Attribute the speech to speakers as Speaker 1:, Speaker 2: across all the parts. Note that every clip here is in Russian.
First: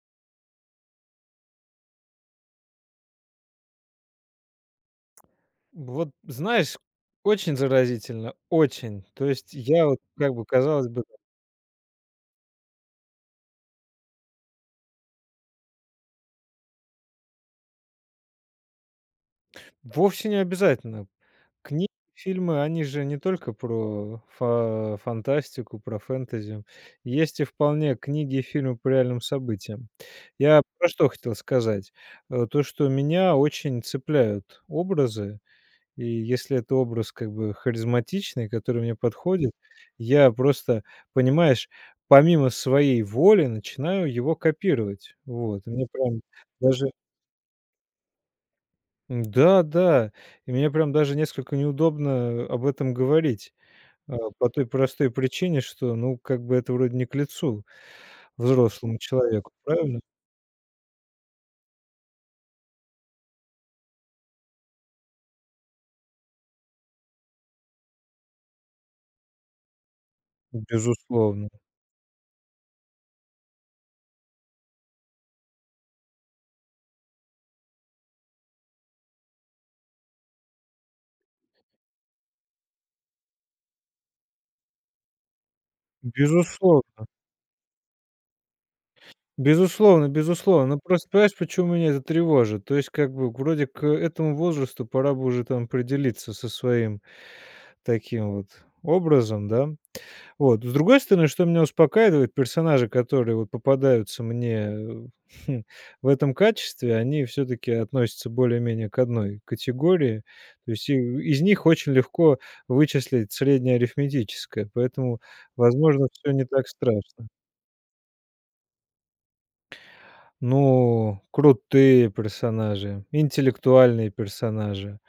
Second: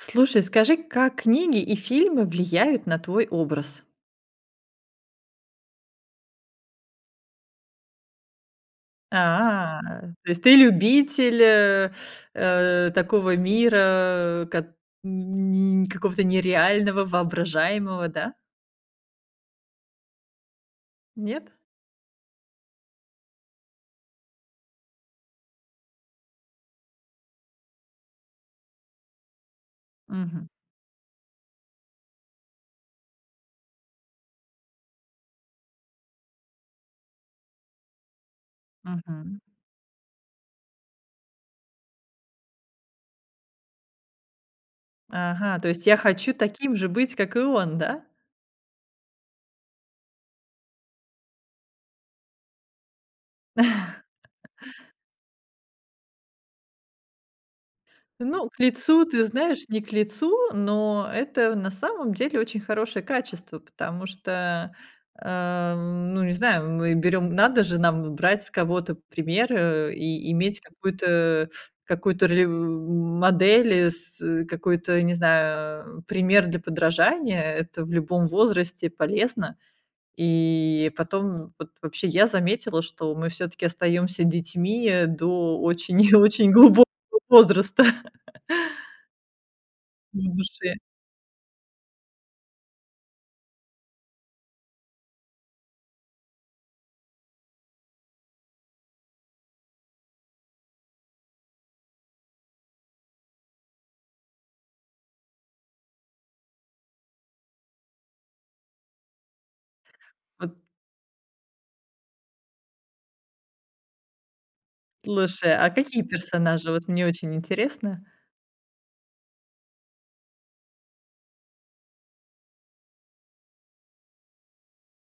Speaker 1: Слушай, скажи, как книги и фильмы влияют на твой образ?
Speaker 2: Вот знаешь очень заразительно, очень! То есть
Speaker 1: А,
Speaker 2: я вот
Speaker 1: то
Speaker 2: как
Speaker 1: есть
Speaker 2: бы,
Speaker 1: ты
Speaker 2: казалось бы
Speaker 1: любитель э, э, такого мира, кот ни какого-то нереального, воображаемого, да?
Speaker 2: Вовсе не обязательно.
Speaker 1: Нет?
Speaker 2: Кни фильмы они же не только про фа фантастику, про фэнтези, есть и вполне книги, фильмы по реальным событиям.
Speaker 1: Мгм.
Speaker 2: Я про что хотел сказать, э: то что меня очень цепляют образы и если это образ как бы харизматичный, который мне
Speaker 1: Мгм.
Speaker 2: подходит, я просто, понимаешь, помимо своей воли начинаю его копировать.
Speaker 1: Ага,
Speaker 2: Вот,
Speaker 1: то
Speaker 2: и
Speaker 1: есть
Speaker 2: мне
Speaker 1: я
Speaker 2: прям
Speaker 1: хочу таким же
Speaker 2: даже
Speaker 1: быть, как и он, да?
Speaker 2: Да-да. И мне прям даже несколько неудобно об этом говорить, а, по той простой причине, что, ну, как бы это вроде не к лицу
Speaker 1: Ну, к
Speaker 2: взрослому
Speaker 1: лицу, ты
Speaker 2: человеку,
Speaker 1: знаешь, не к
Speaker 2: правильно?
Speaker 1: лицу, но это, на самом деле, очень хорошее качество, потому что, ам, ну не знаю, мы берем надо же нам брать с кого-то пример, э, и иметь какую-то
Speaker 2: Безусловно.
Speaker 1: какую-то ролев модель, с какой-то, не знаю, пример для подражания. Это в любом возрасте полезно. И потом вот, вообще я заметила, что мы всё-таки остаемся детьми до очень и очень глубокого
Speaker 2: Безусловно.
Speaker 1: возраста.
Speaker 2: Безусловно,
Speaker 1: Ну, уже.
Speaker 2: безусловно. Просто понимаешь почему меня это тревожит. То есть как бы вроде к этому возрасту пора бы уже там определиться со своим таким вот образом, да. Вот, с другой стороны, что меня успокаивает- персонажи, которые вот попадаются мне, хм, в этом качестве, они всё-таки относятся более-менее к одной категории.
Speaker 1: Вот.
Speaker 2: То есть и из них очень легко вычислить среднее арифметическое, поэтому,
Speaker 1: Слушай, а какие
Speaker 2: возможно, всё не так
Speaker 1: персонажи, вот мне
Speaker 2: страшно.
Speaker 1: очень интересно?
Speaker 2: Ну, крутые персонажи, интеллектуальные персонажи,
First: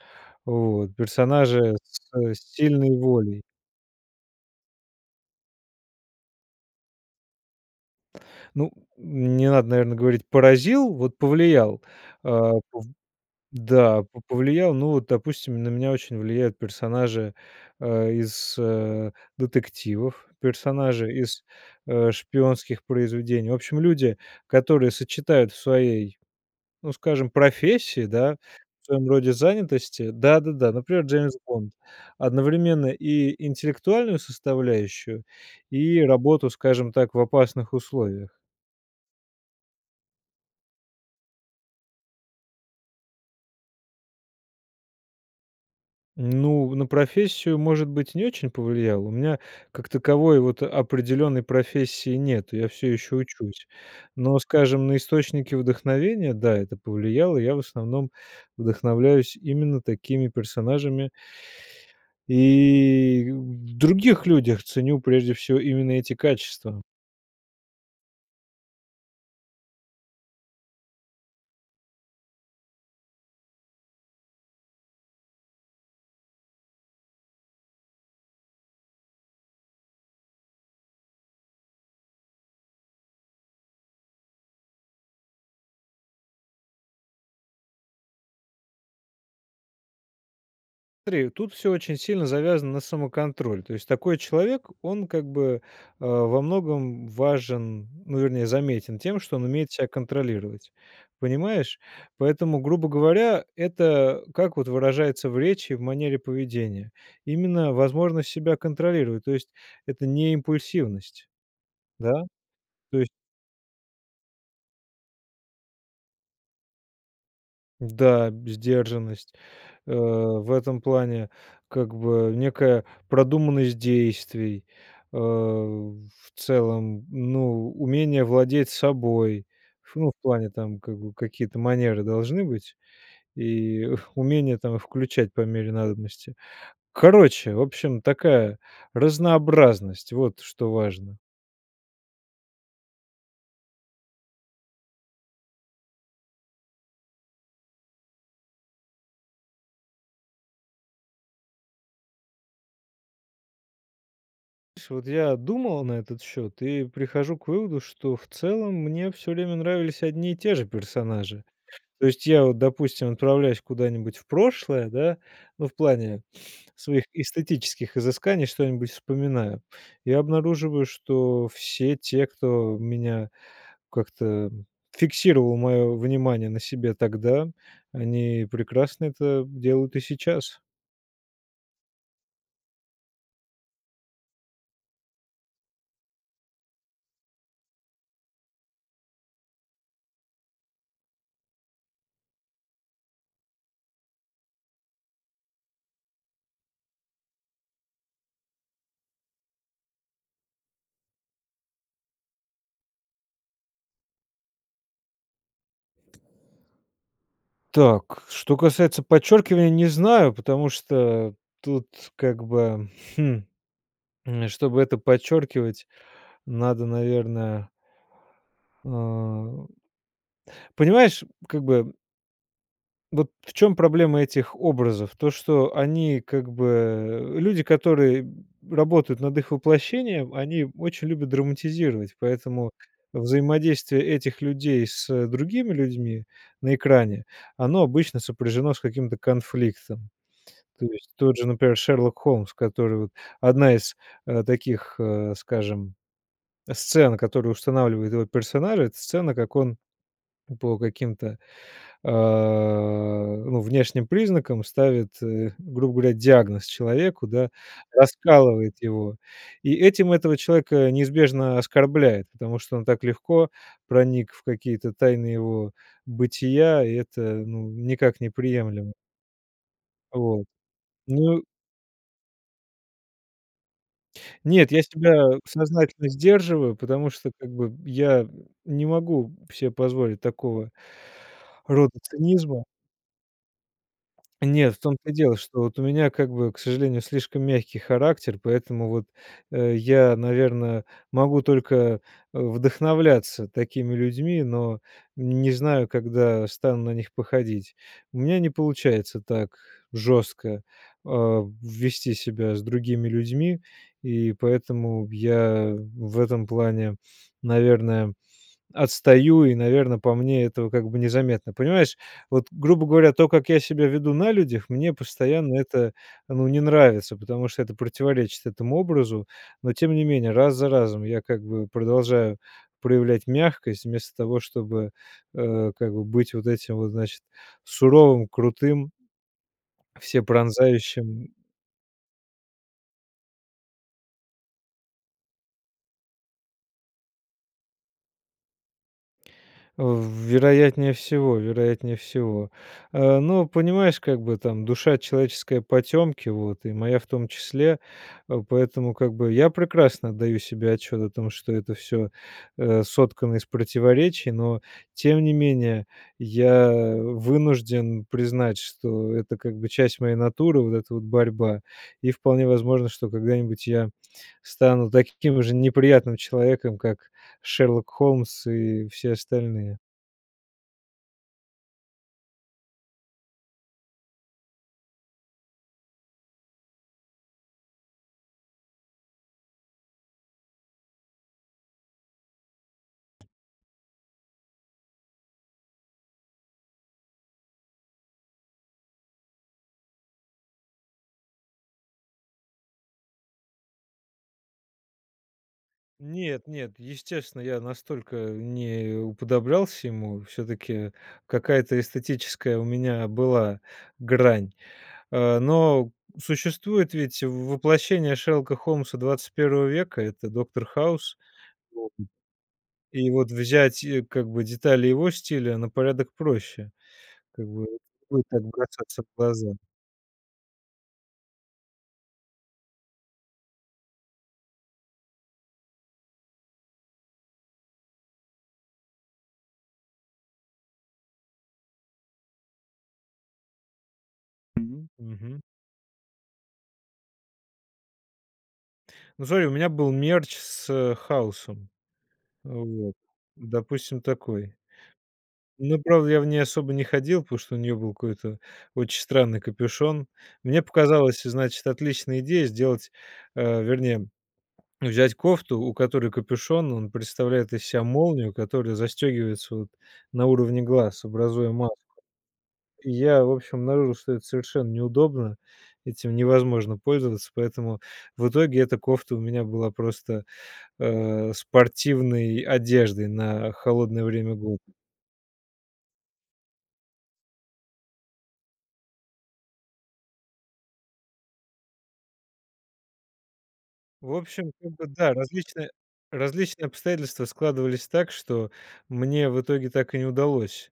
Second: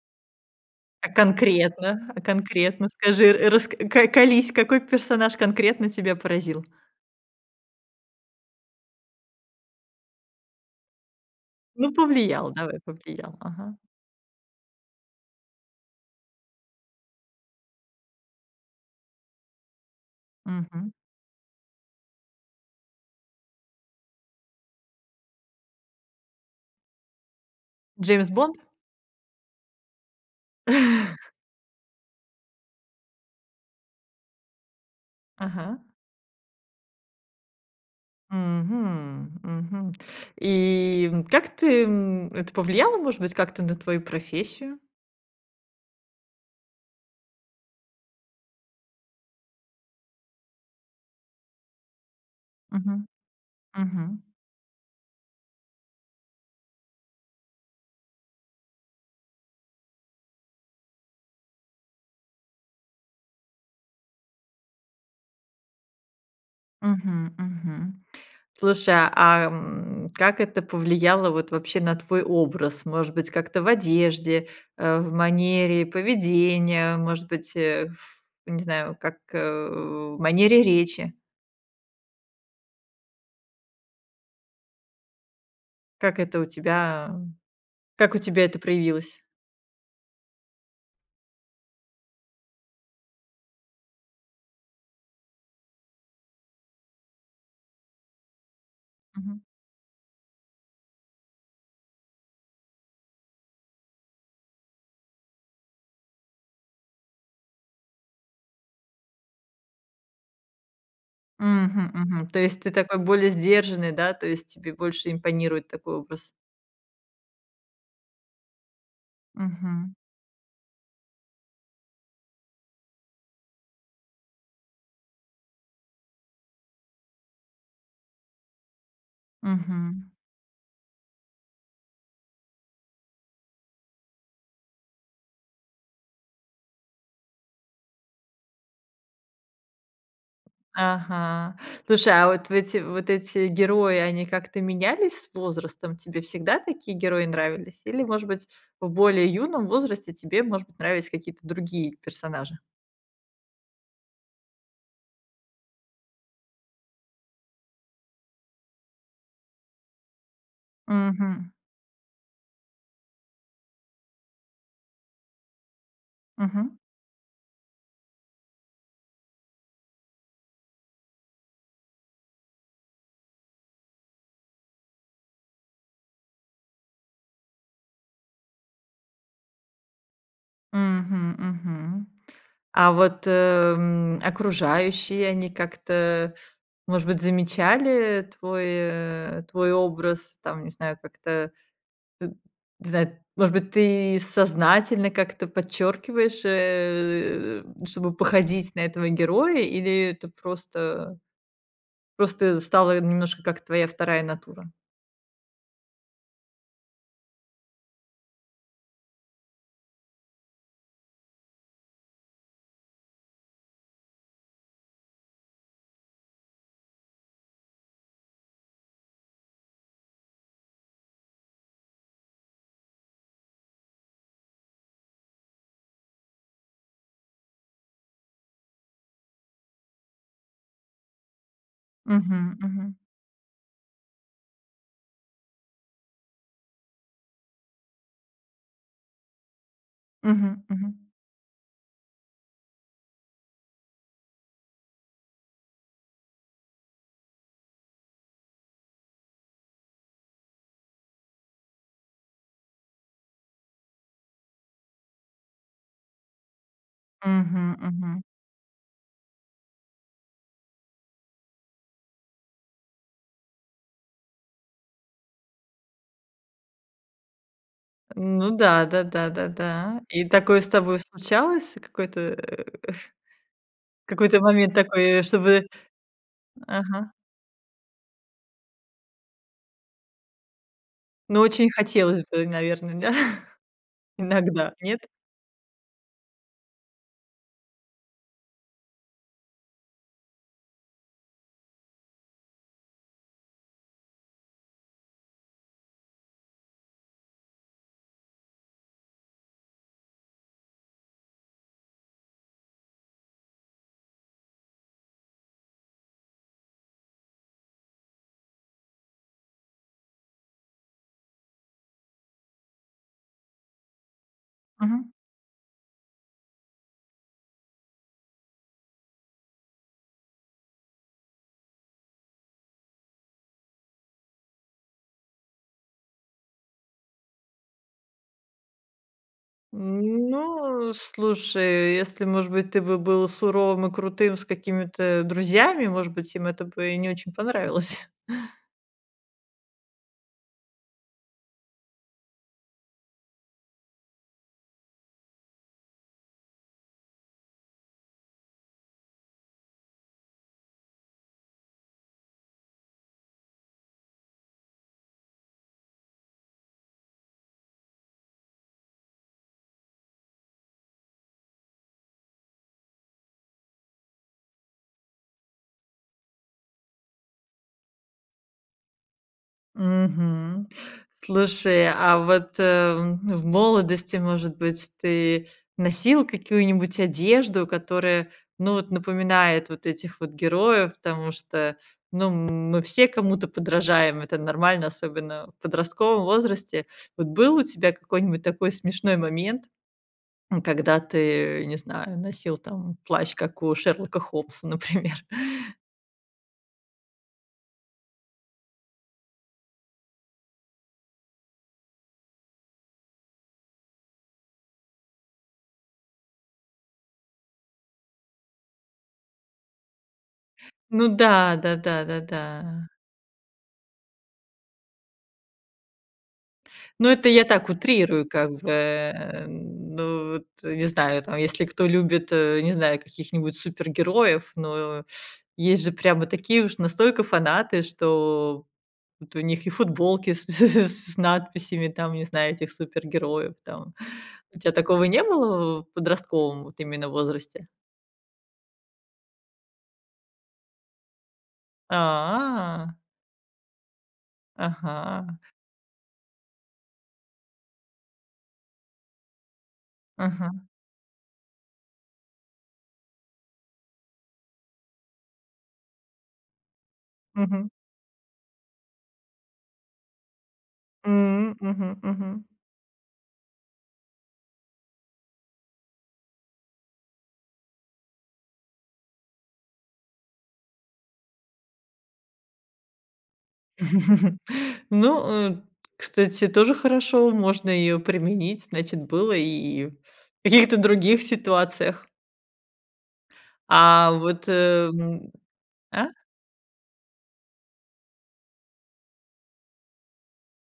Speaker 2: вот,
Speaker 1: А
Speaker 2: персонажи
Speaker 1: конкретно, а
Speaker 2: с
Speaker 1: конкретно
Speaker 2: сильной
Speaker 1: скажи,
Speaker 2: волей.
Speaker 1: рас ко колись, какой персонаж конкретно тебя поразил?
Speaker 2: Ну не надо, наверное, говорить поразил, вот повлиял.
Speaker 1: Ну повлиял,
Speaker 2: А,
Speaker 1: давай,
Speaker 2: п
Speaker 1: повлиял, ага.
Speaker 2: да, п повлиял, ну допустим, на меня очень влияют персонажи, э, из детективов,
Speaker 1: Мгм.
Speaker 2: персонажи из, э, шпионских произведений. В общем, люди которые сочетают в своей, ну скажем, профессии,
Speaker 1: Джеймс
Speaker 2: да,
Speaker 1: Бонд?
Speaker 2: в своем роде занятости, да-да-да, например Джеймс Бонд, одновременно и интеллектуальную составляющую
Speaker 1: Ага.
Speaker 2: и работу, скажем так, в опасных условиях.
Speaker 1: Мгм, мгм. И, м, как ты, м, это повлияло, может быть, как-то на твою профессию?
Speaker 2: Ну на профессию, может быть, не очень повлияло, у меня как таковой вот определенной профессии нет, я все
Speaker 1: Мгм,
Speaker 2: еще учусь,
Speaker 1: мгм.
Speaker 2: но, скажем, на источники вдохновения, да, это повлияло, я в основном вдохновляюсь именно такими персонажами. И в других людях ценю прежде всего именно эти качества.
Speaker 1: Мгм, мгм. Слушай, а, м, как это повлияло вот вообще на твой образ? Может быть как-то в одежде, э, в манере поведения, может быть, ф не знаю, как, э, в манере речи? Как это у тебя как у тебя это проявилось?
Speaker 2: Смотри, тут всё очень сильно завязано на самоконтроль. То есть такой человек- он, как бы, э, во многом важен, ну, вернее, заметен тем, что
Speaker 1: Мгм.
Speaker 2: он умеет себя контролировать. Понимаешь? Поэтому, грубо говоря, это как вот выражается в речи, в манере поведения? Именно возможность себя контролировать. То есть это не импульсивность.
Speaker 1: Мгм,
Speaker 2: Да?
Speaker 1: мгм. То есть ты такой
Speaker 2: То есть
Speaker 1: более сдержанный, да, то есть тебе больше импонирует такой образ?
Speaker 2: Да, б сдержанность.
Speaker 1: Мгм.
Speaker 2: Э, в этом плане, как бы, некая продуманность действий, э, в целом, ну, умение владеть собой. Ф
Speaker 1: Мгм.
Speaker 2: ну, в плане там, как бы, какие-то манеры должны быть, и умение там включать по мере надобности. Короче, в общем, такая разнообразность- вот что важно.
Speaker 1: Ага. Слушай, а вот в эти вот эти герои, они как-то менялись с возрастом? Тебе всегда такие герои нравились? Или, может быть, в более юном возрасте тебе, может быть, нравились какие-то другие персонажи?
Speaker 2: Су вот я думал на этот счет и прихожу к выводу, что в целом мне всё время нравились одни и те же персонажи.
Speaker 1: Мгм.
Speaker 2: То есть я вот, допустим, отправляясь куда-нибудь в прошлое, да- ну в плане
Speaker 1: Мгм.
Speaker 2: своих эстетических изысканий что-нибудь вспоминаю- и обнаруживаю, что все те, кто меня как-то фиксировал мое внимание на себе тогда, они прекрасно это делают и сейчас.
Speaker 1: Мгм, мгм. А вот, э, м, окружающие, они как-то, может быть, замечали твой, э, твой образ, там не знаю, как-то, э, не знаю, может быть, ты сознательно как-то подчеркиваешь, э, м, чтобы походить на этого героя, или это просто, просто стало немножко, как твоя вторая натура?
Speaker 2: Так, что касается подчеркивания, не знаю, потому что тут как бы, хм, м, чтобы это подчеркивать, надо, наверное эм, понимаешь, как бы Вот в чём проблема этих образов? То, что они как бы люди, которые работают над их воплощением, они очень любят драматизировать,
Speaker 1: Мгм,
Speaker 2: поэтому
Speaker 1: мгм.
Speaker 2: взаимодействие этих людей с другими людьми на экране, оно обычно сопряжено с каким-то конфликтом.
Speaker 1: Мгм,
Speaker 2: То
Speaker 1: мгм.
Speaker 2: есть тот же, например, Шерлок Холмс, который вот 1 из, э, таких, э, скажем, сцен, которую устанавливает его персоналия- это сцена, как он по каким-то, а, ну внешним признакам ставит, э, грубо говоря, диагноз человеку, да,
Speaker 1: Мгм, мгм.
Speaker 2: раскалывает его, и этим этого человека неизбежно оскорбляет, потому что он так легко проник в какие-то тайны его бытия, и это, ну, никак не
Speaker 1: Ну да,
Speaker 2: приемлемо.
Speaker 1: да да да да. И
Speaker 2: Вот.
Speaker 1: такое с тобой
Speaker 2: Ну
Speaker 1: случалось? Какой-то, э, эх, какой-то
Speaker 2: Нет,
Speaker 1: момент
Speaker 2: я
Speaker 1: такой, э,
Speaker 2: себя
Speaker 1: чтобы
Speaker 2: сознательно сдерживаю, потому
Speaker 1: Ага.
Speaker 2: что как бы я н не могу се позволить такого
Speaker 1: Но очень
Speaker 2: рода
Speaker 1: хотелось бы,
Speaker 2: цинизма.
Speaker 1: наверно, да? Иногда?
Speaker 2: Нет, в том
Speaker 1: Нет?
Speaker 2: то и дело, что вот у меня как бы, к сожалению, слишком мягкий характер, поэтому вот, э, я, наверное, могу только, э, вдохновляться такими людьми, но не знаю, когда стану на них походить. У меня не получается так жестко, а, вести себя с другими людьми и поэтому я в этом плане, наверное, отстаю и, наверно, по мне этого как бы незаметно. Понимаешь, вот, грубо говоря, то, как я себя веду на людях, мне
Speaker 1: Мгм.
Speaker 2: постоянно это, ну, не нравится, потому что это противоречит этому образу, но, тем не менее, раз за разом я как бы продолжаю проявлять мягкость, вместо того, чтобы, э, как бы быть вот этим вот, значит, суровым, крутым,
Speaker 1: Ну,
Speaker 2: всепронзающим.
Speaker 1: слушай, если, может быть, ты бы был суровым и крутым с какими-то друзьями, может быть, им это бы и не очень понравилось.
Speaker 2: Э, в вероятнее всего, вероятнее всего. А, ну понимаешь, как бы там душа человеческая потемки, вот, и моя в том числе. А, поэтому как бы я прекрасно отдаю себе отчет о том что это всё, э, соткано из противоречий. Но, тем не менее я вынужден признать, что это как бы часть моей натуры, вот эта вот борьба, и вполне возможно, что когда-нибудь я стану таким же неприятным человеком, как Шерлок Холмс и все остальные.
Speaker 1: Мгм. Слушай, а вот, а, в молодости может быть ты носил какую-нибудь одежду, которая ну вот напоминает вот этих вот героев? Потому что, ну м мы все кому-то подражаем, это нормально, особенно в подростковом возрасте. Вот был у тебя какой-нибудь такой смешной момент, м, когда ты, не знаю, носил там плащ, как у Шерлока Холмса, например?
Speaker 2: Нет, нет, естественно я настолько не уподоблялся ему. Всё-таки какая-то эстетическая у меня была грань. А, но существует ведь воплощение Шерлока Холмса 21 века- это Доктор
Speaker 1: Ну
Speaker 2: Хаус.
Speaker 1: да, да-да,
Speaker 2: [unintelligible]
Speaker 1: да-да.
Speaker 2: И вот взять, э, как бы детали его стиля на порядок проще.
Speaker 1: Ну это я
Speaker 2: Как бы
Speaker 1: так,
Speaker 2: вот не будет
Speaker 1: утрирую
Speaker 2: так
Speaker 1: как бы,
Speaker 2: бросаться в
Speaker 1: э.
Speaker 2: глаза.
Speaker 1: Ну вот, не знаю там, если кто любит, э, не знаю каких-нибудь супергероев. Но, есть же прямо такие уж настолько фанаты, что вот у них и футболки с с с надписями там, не знаю, этих супергероев, там. У тя
Speaker 2: Мгм,
Speaker 1: такого не
Speaker 2: мгм.
Speaker 1: было в подростковом вот именно возрасте?
Speaker 2: Ну смотри, у меня был мерч с Хаусом,
Speaker 1: А.
Speaker 2: вот, допустим, такой.
Speaker 1: Ага.
Speaker 2: Ну, правда, я в ней особо не ходил, потому что у нее был какой-то очень странный капюшон.
Speaker 1: Мгм.
Speaker 2: Мне показалось, значит, отличная идея- сделать, э, вернее, взять кофту, у которой капюшон- он представляет из
Speaker 1: Мгм.
Speaker 2: себя молнию, которая застегивается вот на уровне глаз, образуя
Speaker 1: М.
Speaker 2: маску.
Speaker 1: Мгм, мгм.
Speaker 2: Я в общем обнаружил, что это совершенно неудобно, этим невозможно пользоваться, поэтому в итоге эта кофта у меня была просто, э, спортивной одеждой на холодное время года.
Speaker 1: Ну, э, кстати, тоже хорошо. Можно ее применить, значит, было и в каких-то других ситуациях. А
Speaker 2: В
Speaker 1: вот,
Speaker 2: общем как бы, да,
Speaker 1: эм.
Speaker 2: различные,
Speaker 1: А?
Speaker 2: различные обстоятельства складывались так, что мне в итоге так и не удалось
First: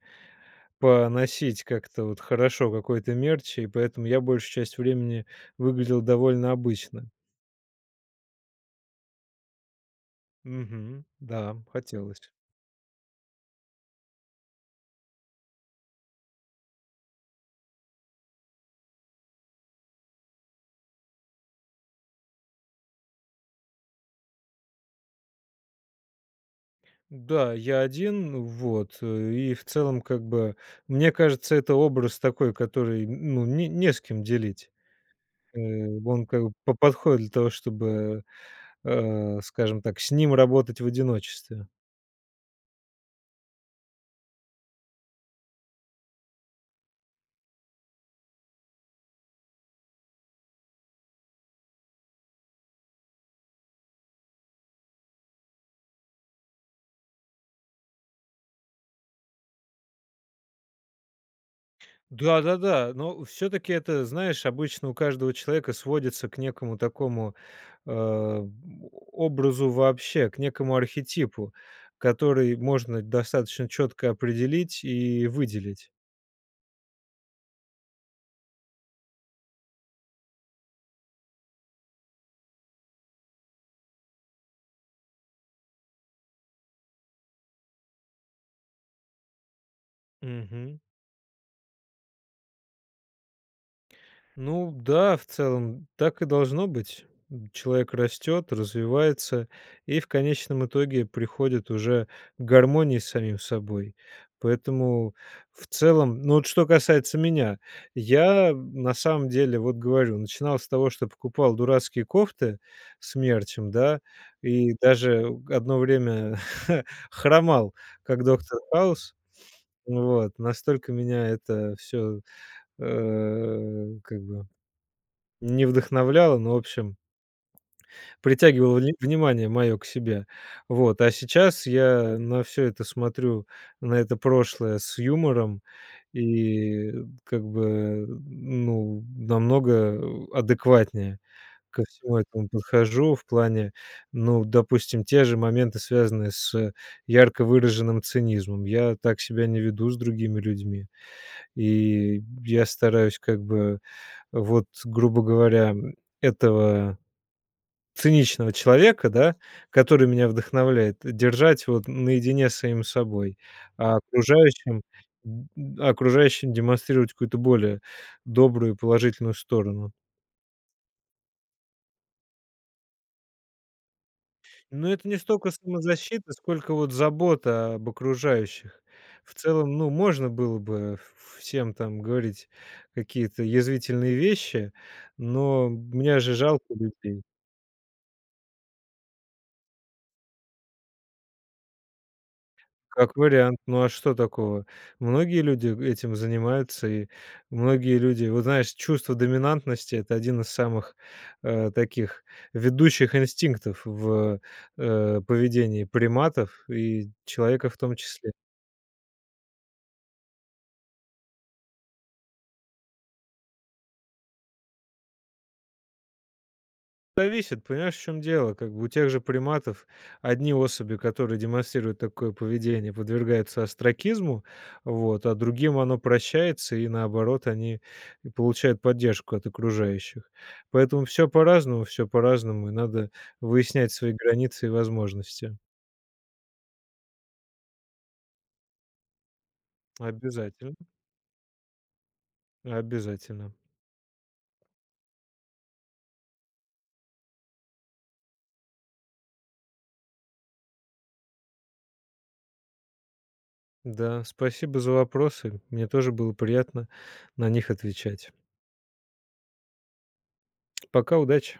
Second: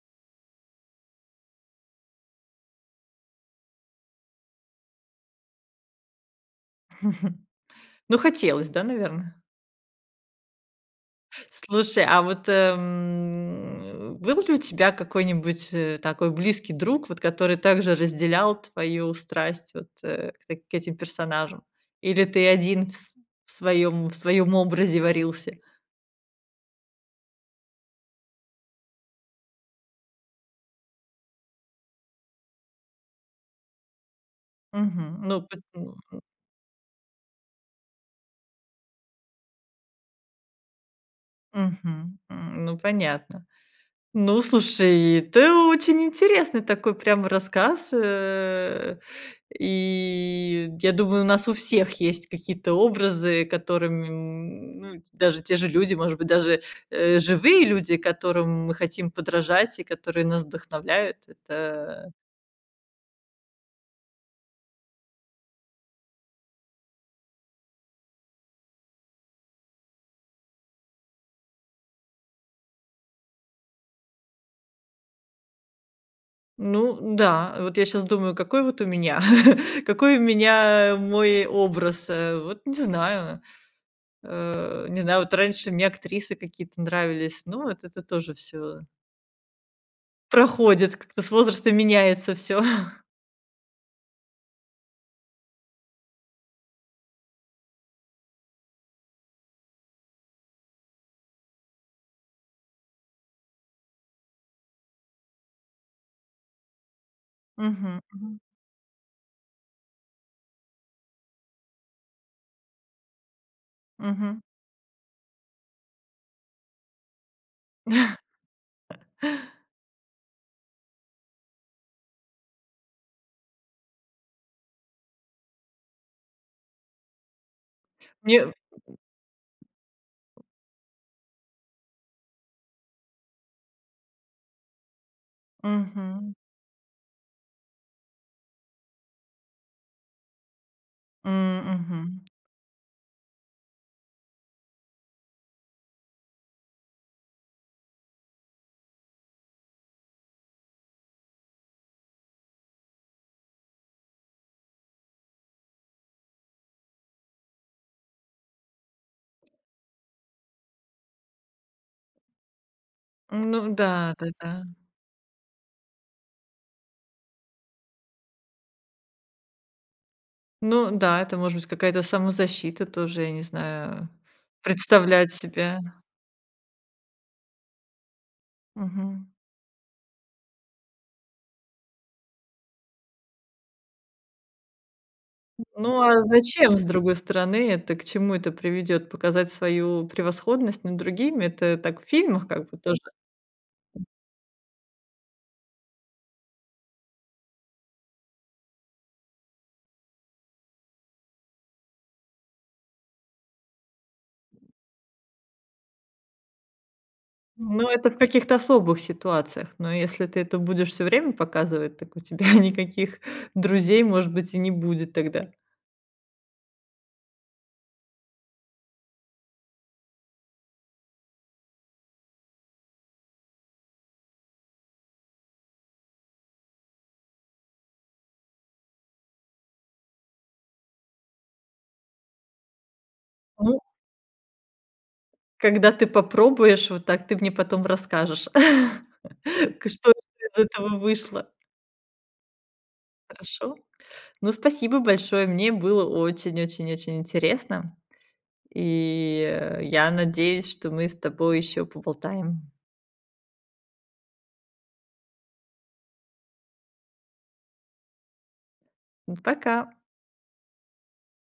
Speaker 2: поносить как-то вот хорошо какой-то мерч и поэтому я большую часть времени выглядел довольно обычно.
Speaker 1: Ну, хотелось, да, наверно?
Speaker 2: Мгм. Да,
Speaker 1: Слушай, а
Speaker 2: хотелось.
Speaker 1: вот, м, был ли у тебя какой-нибудь, э, такой близкий друг, вот который также разделял твою страсть вот, э, к этим персонажам или ты один в св в своем, в своем образе варился.
Speaker 2: Да, я один вот, э, и, в целом, как бы. Мне кажется это образ такой который, ну н не с кем делить.
Speaker 1: Мгм. Ну по
Speaker 2: Э,
Speaker 1: [unintelligible]
Speaker 2: он как бы п подходит для того чтобы, а, скажем так с ним работать в одиночестве.
Speaker 1: Мгм. Ну понятно. Ну, слушай, ты очень интересный такой прямо рассказ, э. И я думаю, у нас у всех есть какие-то образы, которым, м, даже те же люди, может быть, даже, э, живые люди, которым мы хотим подражать и которые нас вдохновляют, это
Speaker 2: Да, да, да. Но все-таки это, знаешь, обычно у каждого человека сводится к некому такому, а, образу вообще, к некоему архетипу, который можно достаточно четко определить и выделить.
Speaker 1: Ну, да, вот я щас думаю, какой вот у меня, какой у меня мой образ, э. Вот не знаю, э, не знаю, вот раньше мне актрисы какие-то нравились. Но вот это тоже всё
Speaker 2: Мгм.
Speaker 1: проходит, как-то с возрастом меняется всё.
Speaker 2: Ну да, в целом, так и должно быть. М, человек растет, развивается и в конечном итоге приходит уже к гармонии с самим собой, поэтому, в целом, ну вот что касается меня,
Speaker 1: Мгм. Мгм.
Speaker 2: я, м, на самом деле вот, говорю, начинал с того, что я покупал дурацкие кофты с мерчем, да,
Speaker 1: Мгм.
Speaker 2: и даже одно время хромал, как доктор Хаус. Вот, настолько меня это всё, э, как бы не вдохновляло, но в общем
Speaker 1: Мне
Speaker 2: притягивало вн внимание моё к себе. Вот. А сейчас я на всё это смотрю, на это прошлое с юмором
Speaker 1: Мгм.
Speaker 2: и, э, как бы н ну намного адекватнее
Speaker 1: М.
Speaker 2: ко всему
Speaker 1: Мгм.
Speaker 2: этому подхожу в плане, ну, допустим, те же моменты связанные с ярко выраженным цинизмом: я так себя не веду с другими людьми и я стараюсь как бы вот, грубо говоря, м, этого циничного человека, да, который меня вдохновляет, держать вот наедине с самим собой,
Speaker 1: М, ну,
Speaker 2: а
Speaker 1: да-да-да.
Speaker 2: окружающим д д а окружающим демонстрировать какую-то более добрую и положительную сторону.
Speaker 1: Ну да, это может быть какая-то самозащита тоже, я не знаю, а,
Speaker 2: Ну это не
Speaker 1: представлять
Speaker 2: столько
Speaker 1: себя.
Speaker 2: самозащита, сколько вот забота об окружающих.
Speaker 1: Мгм.
Speaker 2: В целом, ну, можно было бы в всем там говорить какие-то язвительные вещи,
Speaker 1: М,
Speaker 2: но
Speaker 1: ну
Speaker 2: мне
Speaker 1: а
Speaker 2: же жалко
Speaker 1: зачем, с другой
Speaker 2: людей.
Speaker 1: стороны, это к чему это приведет: показать свою превосходность над другими? Это так в фильмах как бы тоже.
Speaker 2: Как вариант, ну а что такого? Многие люди этим занимаются, и многие люди вот знаешь, чувство доминантности- это один из самых, э, таких ведущих инстинктов в, э, поведении приматов и человека в
Speaker 1: Ну,
Speaker 2: том
Speaker 1: это в
Speaker 2: числе.
Speaker 1: каких-то особых ситуациях. Но если ты это будешь всё время показывать, так у тебя никаких друзей, может быть, и не будет тогда.
Speaker 2: Зависит, понимаешь в чём дело. Как бы у тех же приматов одни особи, которые демонстрируют такое поведение, подвергаются остракизму, вот, а другим оно прощается и, наоборот, они получают поддержку от окружающих. Поэтому всё по-разному, всё по-разному, и надо
Speaker 1: Мгм.
Speaker 2: выяснять свои границы и возможности.
Speaker 1: Когда ты попробуешь вот так, ты мне потом расскажешь, к что вообще из
Speaker 2: Обязательно.
Speaker 1: этого вышло.
Speaker 2: Обязательно.
Speaker 1: Хорошо? Ну, спасибо большое. Мне было очень-очень-очень интересно. И, я надеюсь, что мы с тобой еще поболтаем.
Speaker 2: Да. Спасибо за вопросы, мне тоже было приятно на них отвечать.
Speaker 1: М, пока.
Speaker 2: Пока, удачи!